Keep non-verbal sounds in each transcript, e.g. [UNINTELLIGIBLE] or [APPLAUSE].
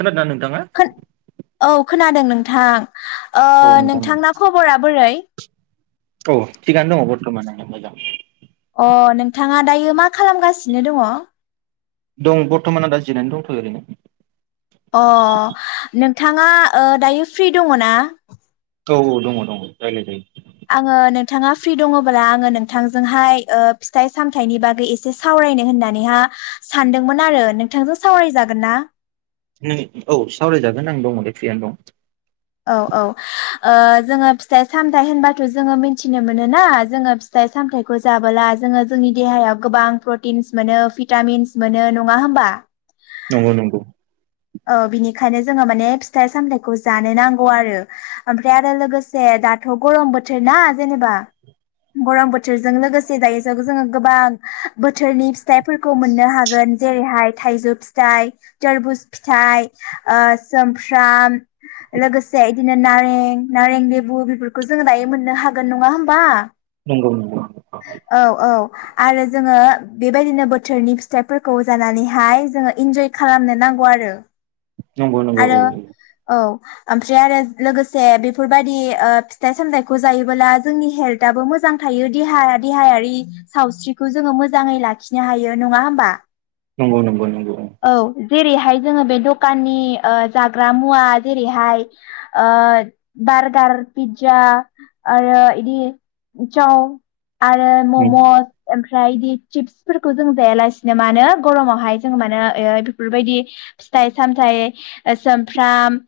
खोनादोंना नों खोन औ खोनादों नोंथां ओ औ नोंथां नोंथांना खबरा बोरै औ थिगानो दङ बरथमानानो मोजां अ नोंथाङा दायो मा खालामगासिनो दङ दं बरथमान आं दा जिरायना दंथ'यो ओरैनो अ नों थाङा ओ दायो फ्रि दङ ना औ औ दङ दङ रायलाय जायो आङो नोंथाङा फ्रि दङब्ला आङो नोंथांजोंहाय ओ फिथाइ सामथाइनि बागै एसे सावरायनो होननानैहा सानदोंमोन आरो नोंथांजों सावरायजागोन ना? नों औ सावरायजागोन आं दंङ नै फ्रियानो दं औ औ ओ जोङो फिथाइ सामथाइ होनबाथ' जोङो मिनथिनो मोनो ना जोङो फिथाइ सामथाइखौ जाबोला जोङो जोंनि देहायाव गोबां प्रटिन्स मोनो भिटामिन्स मोनो नङा होमबा दं नंगौ नंगौ ओ बिनिखायनो जोङो माने फिथाइ सामथाइखौ जानो नांगौ आरो ओमफ्राय आरो लोगोसे दाथ' गरम बोथोर ना जेनेबा गरम बोथोरजों लोगोसे दायो जो जोङो गोबां बोथोरनि फिथाइफोरखौ मोननो हागोन जेरैहाय थाइजौ फिथाइ तोरबुज फिथाइ ओ सोमफ्राम लोगोसे इदिनो नारें नारें लेबु बेफोरखौ जोङो दायो मोननो हागोन नङा होमबा नंगौ औ औ आरो जोङो बेबायदिनो बोथोरनि फिथाइफोरखौ जानानैहाय जोङो इन्जय खालामनो नांगौ आरो रो नंगौ नंगौ औ औ आमफ्राय आरो लोगोसे बेफोरबादि फिथाइ सामथाइखौ जायोबोला जोंनि हेल्थआबो मोजां थायो देहा देहायारि सावस्रिखौ जोङो मोजाङै लाखिनो हायो नङा होमबा नंगौ नंगौ नंगौ औ जेरैहाय जोङो बे दखाननि ओ जाग्रा मुवा जेरैहाय ओ बारगार पिज्जा आरो इदि साव आरो ममस ओम फ्राय इदि चिप्सफोरखौ जों जायालासिनो मानो गरमावहाय जों मानो ओ बेफोरबायदि फिथाइ सामथाय सुमफ्राम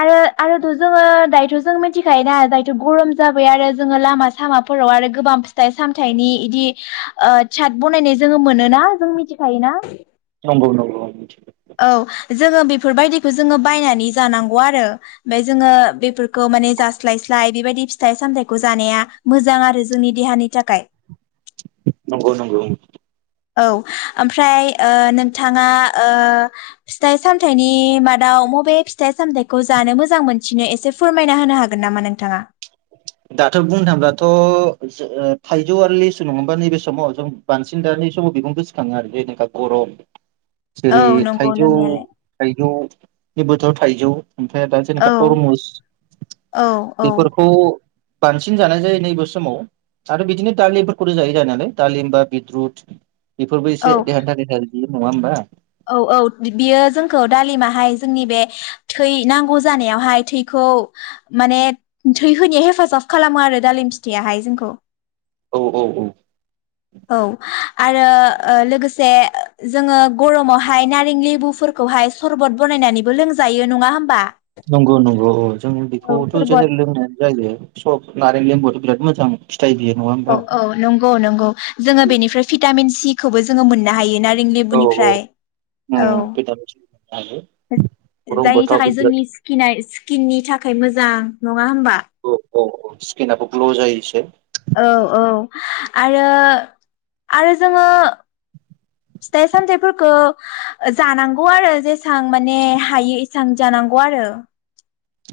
आरो आरोथ' जोङो दायोथ' जों मिथिखायोना दायोथ' गरम जाबाय आरो जोङो लामा सामाफोराव आरो गोबां फिथाइ सामथाइनि इदि साद बनायनाय जोङो मोनोना जों मिथिखायोना। नंगौ नंगौ। औ जोङो बेफोरबायदिखौ जोङो बायनानै जानांगौ आरो ओमफफ्राय जोङो बेफोरखौ माने जास्लायस्लाय बेबायदि फिथाइ सामथायाइखौ जानाया मोजां आरो जोंनि देहानि थाखाय। नंगौ नंगौ। औ ओमफ्राय नोंथाङा फिथाइ सामथाइनि मादाव मबे फिथाइ सामथायाइखौ जानो मोजां मोनसिनो एसे फोरमायना होनो हागोन नामा नोंथाङा। दाथ' बुंनो थाङोबथ' थाइजौ आरो लेसु नङबा नैबे समाव जों बांसिन दा न समाव बिखौुं गोसोखाङो आरो जेनेखा गरम। औ जेरै नंगौ थाइजौ नोंनायालाय थाइजौनिबो। थायजौ। ओमफ्राय दा जेना औ तरमुस औ बेफोर बांसिन जानाय जायो नैबे समाव आरो बिदिनो दालिमफोरखौ जायो जानायालाय दालिम बा बिद्रुद बेफोरबो एसे औ देहान्थाखाय बि नङा ओमबा? [INAUDIBLE] औ औ बियो जोंखौ दालिमाहाय जोंनि बे थै नांगौ जानायावहाय थैखौ माने थै होनायाव हेफाजाब खालामो आरो दालिम फिथाइयाहाय जोंखौ। औ औ औ। औ आरो लोगोसे जोङो गरमावहाय नारें लेबुफोरखौहाय सरबत बानायनानैबो लोंजायो नङा होमबा? नंगौ नंगौ अ जों औ बेखौथ' सरबत जेनेर लोंनो जायो सब नारें लेबुआथ' बिराद मोजां। फिथाइ बियो नङा होमबा औ औ नंगौ नंगौ। जोङो बेनिफ्राय भिटामिन सिखौबो जोङो मोननो हायो ना नारें औ औ लेबुनिफ्राय औ उम भिटामिन सि मोननो हायो गरम जायनि बोथोराव थाखाय बे बिराद जोंनि स्किना स्किननि थाखाय मोजां। नङा होमबा? अ अ स्किनआबो ग्ल' जायोसो। औ औ आरो आरो जोङो फिथाइ सामथाइफोरखौ जानांगौ आरो जेसां माने हायो एसां जानांगौ आरो।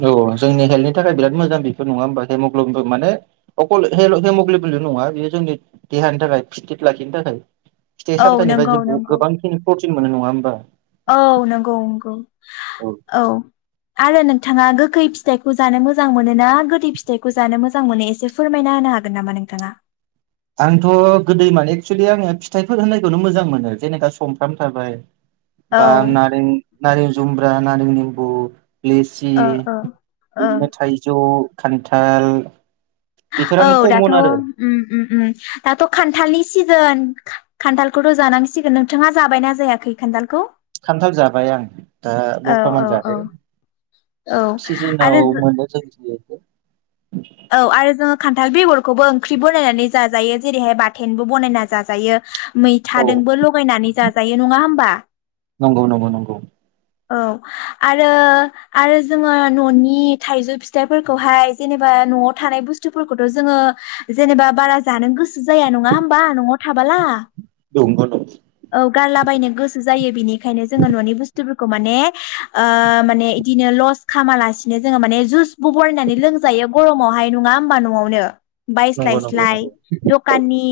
औ जोंनि हेल्थनि थाखाय बिराद मोजां बेफोर नङा होमबा हेमग्लबि माने अकल हेमग्लबिल' नङा बेयो जोंनि देहानि थाखाय फिट फेट लाखिनो थाखाय। फिथाइ औ नंगौ सामथायनिफ्राय नंगौ गोबां प्र थिन मोनो नङा होमबा? औ नंगौ नंगौ औ। आरो नोंथाङा गोखै फिथाइखौ जानो मोजां मोनो ना गोदै फिथाइखौ जानो मोजां मोनो एसे फोरमायना होनो हागोन नामा नोंथाङा? आंथ' गोदै मान एक्सुलि आङो फिथाइफोर होननायखौनो मोजां मोनो जेनेबा संफ्राम थाबाय। औ बा नारें नारें जुमरा नारें निमबु लेसि ओ ओ ओं बिदिनो थाइजौ खान्थाल, बेफोर औ आंनि दाथ' कमन आरो उम उम दाथ' खान्थालनि सिजोन खान्थालखौथ' जानांसिगोन नोंथाङा जाबायना जायाखै खान्थालखौ? खानथाल जाबाय आं दा औ बर्थमान औ जादो औ सिजोनाव आरो मोनो जों औ आरो जोङो खा खान्थाल बेगरखौबो ओंख्रि बनायनानै जाजायो जेरैहाय बाथेनबो बनायना जाजायो। औ मैथादोंबो लगायनानै जाजा यो नङा होमबा? नंगौ-नंगौ-नंगौ। औ आरो आरो जोङो न'नि थाइजौ फिथाइफोरखौहाय जेनेबा न'आव थानाय बुस्थुफोरखौथ' जोङो जेनेबा बारा जानो गोसो जाया नङा होमबा न'वाव थाबोला? नंगौ औ गारलाबायनो गोसो जायो बेनिखायनो जोङो न'नि बुस फोरखौ माने माने इदिनो लस खालामा लासेनो जोङो माने जुसबो बरायनानै लोंजायो गरमावहाय नङा होमबा न'वावनो नंगौ नंगौ बायस्लायस्लाय नंगौ औ। दखाननि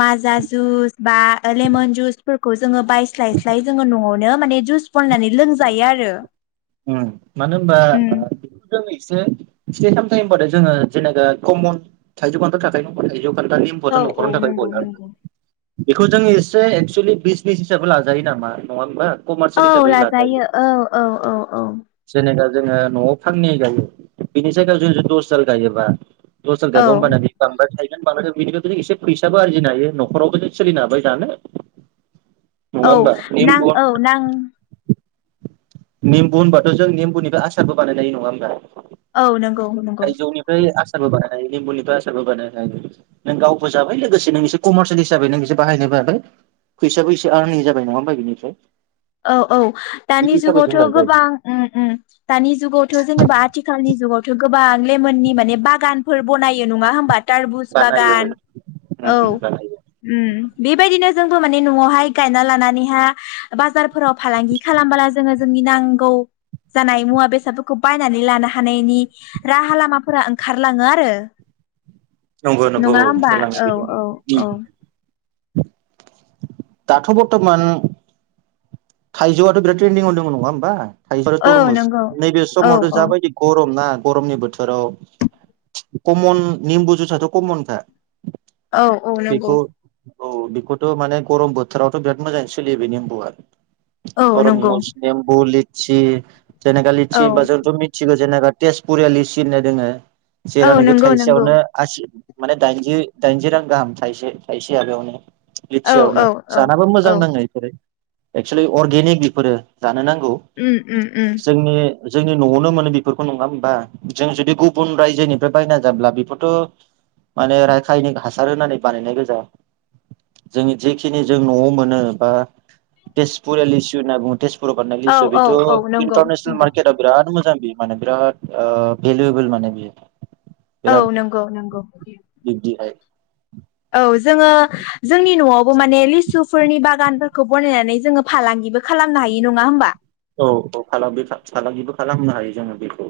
माजा जुस, बा लेमन जुस फो जोङो बायस्लायस्लाय जोङो न'वावनो नों माने जुमइ फननानै लोंजायो आरो। ओ। ओम मानो होनबा बेखौ जोङो एसे फिस्थाय [INAUDIBLE] होनबाथाय जोङो जेनेबा कमन थाइजौ खान्थाल थाखायी औ औ नंगौ नबाथाय [UNINTELLIGIBLE] नंगौ [UNINTELLIGIBLE] बेखौ जों एसे एक्सुेलि बिजसनिस हिसाबै लाजायो नामा नङा होमबा। कमारसियेल औ हिसाबै लाजायो औ औ औ। जेनेबा जोङो न'आव फाननै गायो बिनि जायगायाव जों दस दाल गायोबा। दस दाल औ गायोबा ओमबाना बेयो बांद्राय थायो। बिनिखौथ' जों एसे फैसाबो आरजिनो हायो न'खरावबो जों सोलिनो हाबाय जानो। [INAUDIBLE] औ होमबा नां निम्बु औ नां नेमबु होनबाथ' जों नेमबुनि बे आसारबोबानायनो हायो नङा होनबा? औ नों थाइजौ निफ्राय आसा आसारबो बानाय हायो लेबुनिफराय आसारबो बानायनो हायो नों गावबो जाबाय लोगोसे नों एसे कमारसियेल हिसाबै नों एसे बाहायनोबो हाबाय फैसाबो एसे यारनिं जाबाय नङा होनबा बिनिफ्राय। औ औ दानि बिदि हिसाबै जों जुगावथ' लाजायो गोबां दानि जुगावथ' जेनेबा आथिखालनि जुगावथ' गोबां लेमोननि माने बागानफोर बनायो नङा होमबा? थरमुस बानायो औ बागान उम औ उम बानायो बेबायदिनो जोंबो माने न'आवहाय गायना लानानैहाय बाजार फोराव फालांगि खालामबोला जोङो जोंनि नांगौ जानाय मुवा बेसादफोरखौ बायनानै लानो हानायनि राहा लामाफोरा ओंखारलाङो आरो। नंगौ नंगौ नङा औ होमबा ओंखारलाङो औ बिदिनो। औ औ दाथ' बरथमान थाइजौआथ' बिराद ट्रेन्दिंआवनो दं नङा होमबा? थायजौ आरो औ थरमुस नंगौ नैबे औ समावथ औ जाबायदि गरम ना। गरमनि बोथोराव कमन निमबु जुइ आथ' कमनखा। औ औ नंगौ। बेखौ औ बेखौथ माने गरम बोथोरावथ बिराद मोजाङै सोलियो बे निम्बुआ। औ नंगौ [UNINTELLIGIBLE] थि। जोंना खालि थि औ होनबा जोंथ मिथिगौ जोंना खालि [UNINTELLIGIBLE] तेजपुरियालि सि होननाय दोङो। औ जेरावनाखि नंगौ नंगौ थाइसेयावनो आसि माने दाइनजि दाइनजि रां गाहाम थायसे थायसे माबायावनो औ लिथियावनो औ जानाबो औ मोजां नाङो इसोरो एक्सुलि अर्गेनिक बेफोरो जानो नांगौ। उम उम उम जोंनि जोंनि नआवनो मोनो बेफोरखौ नङा होमबा जों जुदि गुबुन रायजोनिफ्राय बायना जाब्ला बेफोरथ माने राखायनिक हासार होननानै बानायनाय गोजा जोंनि जेखिनि जों नआव मोनो बा तेजपुरि लेसु होनना बुङो तेजपु राव बानायनाय औ लेसु औ बेथ औ नंगौ इन्टारनेसनेल नंगौ मार्केटआव बिराद मोजां। बि माने बिराद ओ भेलुएवोल माने बियो। औ बिराद नंगौ नंगौ। बिब्दिहाय औ जोङो जोंनि नआव माने लिसुफोरनि बागान -खौ बानायनानै जोङो फालांगिबो खालामनो हायो नङा होमबा? औ औ फालांगि फालांगिबो खालामनो हायो जोङो बेखौ।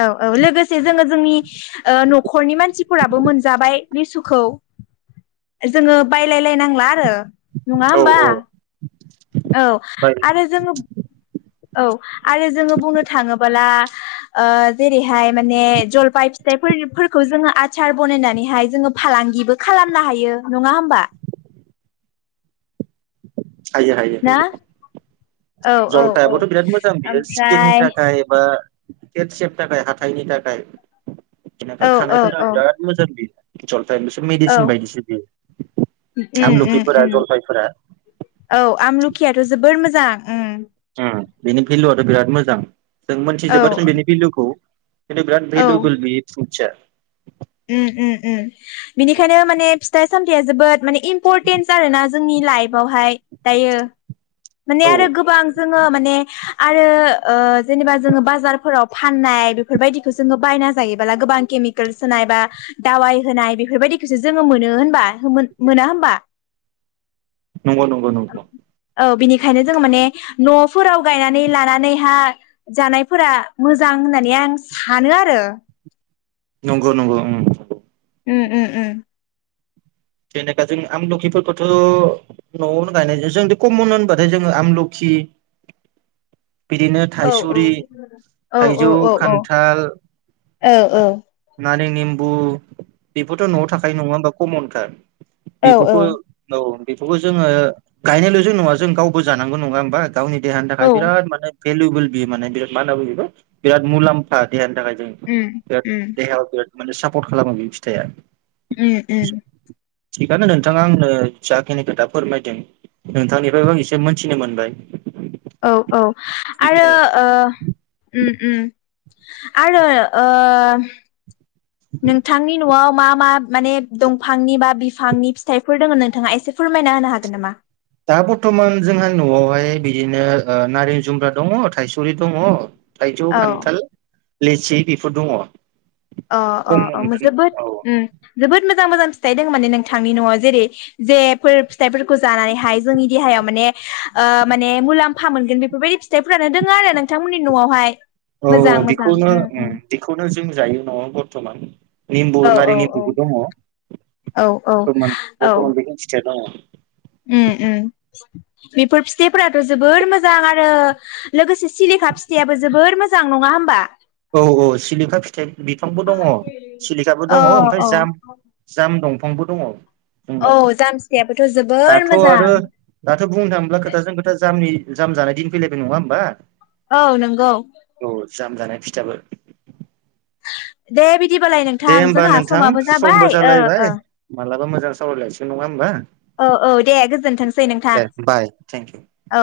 औ औ लोगोसे जोङो जोंनि नखरनि मानसिफोराबो मोनजाबाय लिसुखौ जोङो बायलायलायनांला आरो। नङा औ होमबा? औ औ बाय आरो जोङो औ आरो जोङो बुंनो थाङोब्ला ओ जेरैहाय माने जलफाय फिथाइफोर फोरखौ जोङो आचार बनायनानैहाय जोङो फालांगिबो खालामनो हायो नङा होमबा? [INAUDIBLE] हायो हायो ना हायो। औ औ औ जलफायाबथ' बिराद मोजां बियो स्किननि ओमफ्राय थाखाय एबा केट सेफ थाखाय हाथाइनि थाखाय औ [UNINTELLIGIBLE] औ खानायफोर औ बिराद मोजां बियो। जल औ उम उम आमलखिफोरा उम जलफायफोरा औ आमलुखियाथ' जोबोर मोज जां उम। बिनि भेलुआथ' बिराद मोजां। जों मोनथि औ जोबाथ' बेनि बिलुखौ खिनथु बिराद औ भेलुबोल बेयो [UNINTELLIGIBLE] उम उम उम बिनिखायनो माने फिथाइ सामथायाइया जोबोद माने इम्पर्टेन्सआ आरोना जोंनि लाइफआवहाय दायो माने औ आरो गोबां जो ङो माने आरो ओ जेनेबा जोङो बाजारफोराव फाननाय बेफोरबायदिखौ जोङो बायना जायोबोला गोबां केमिकेल होनाय बा दावाय होनाय बेफोरबायदिखौसो जोङो मोनो होनबा मोना होनबा? नंगौ नंगौ नंगौ औ बिनिखायनो जोङो माने न'फोराव गायनानै लानानैहा जानायफोरा मोजां होननानै आं सानो आरो नंगौ नंगौ उम उम उम [INAUDIBLE] औ थाइसुरि औ औ थाइजौ औ औ खान्थाल औ औ ओ नारें निम्बु बेफोरथ' न'आव थाखायो नङा होनबा कमनथार औ बेफोरखौ औ बेफोरखौ जोङो गायनायल'जों नङा जों गावबो जानांगौ नङा होमबा? गावनि देहानि थाखाय औ बिराद माने भेलुबोल बियो माने बिराद मा होनना बुङो बेखौ बिराद मुलाम्फा देहानि थाखाय उम बिराद देहायाव बिराद माने सापर्ट खालामो बि फिथाइया उम उम थिगानो नोंथाङा आंनो जाखिनि खोथा फोरमायदों नोंथांनिफ्रायबो आं एसे मोनथिनो मोनबाय औ औ आरो ओ उम उम आरो ओ नोंथांनि न'आव मा मा माने दंफांनि बा बिफांनि फिथाइफोर दङ नोंथाङा एसे फोरमायना होनो हागोन नामा? दा बर्थमान जोंहा न'आवहाय बिदिनो ओ नारें जुमब्रा दङ थायसुरि दङ थाइजौ औ खान्थाल लेचि बेफोर दङ अ अ खम अ मोनगोन जोबोद औ ओ जोबोद मोजां मोजां मोजां फिथाइ दङ माने नोंथांनि न'आव जेरै जेफोर फिथाइफोरखौ जानानैहाय जोंनि देहायाव माने माने मुलाम्फा मोनगोन बेफोरबायदि फिथाइफोरानो दङ आरो नोंथांमोननि न'आवहाय औ औ बेखौनो उम बेखौनो जों जायो दङ बरथमान निम्बु औ औ नारि औ निम्बुबो दङ औ औ बर्थमान औ बर्थमान बेखिनि फिथाइया दङ ओम ओम बेफोर फिथाइफोराथ' जोबोर मोजां आरो लोगोसे सिलिखा फिथाइाबो जोबोर मोजां नङा होनबा? औ औ सिलिखा फिथाइ बिफांबो दङ सिलिखाबो औ दङ ओमफ्राय औ जाम जाम दं फंबो दङ' उनाव औ जाम फिथाइयाबोथ' जोबोर दाथ' मोजां आरो दाथ' बुंनो थाङोब्ला खोथाजों खोथा जामनि जाम जानाय दिन फैलायबाय नङा होमबा? औ नंगौ जोबोद दे बि बिदिबालाय नोंथां जोंहा नोंथां समाबो समबो जाबाय ओ जालायबाय ओ मालाबा मोजां सावरायलायसै नङा होमबा? औ औ दे गोजोनथोंसै नोंथां दे बाय थेंकिउ औ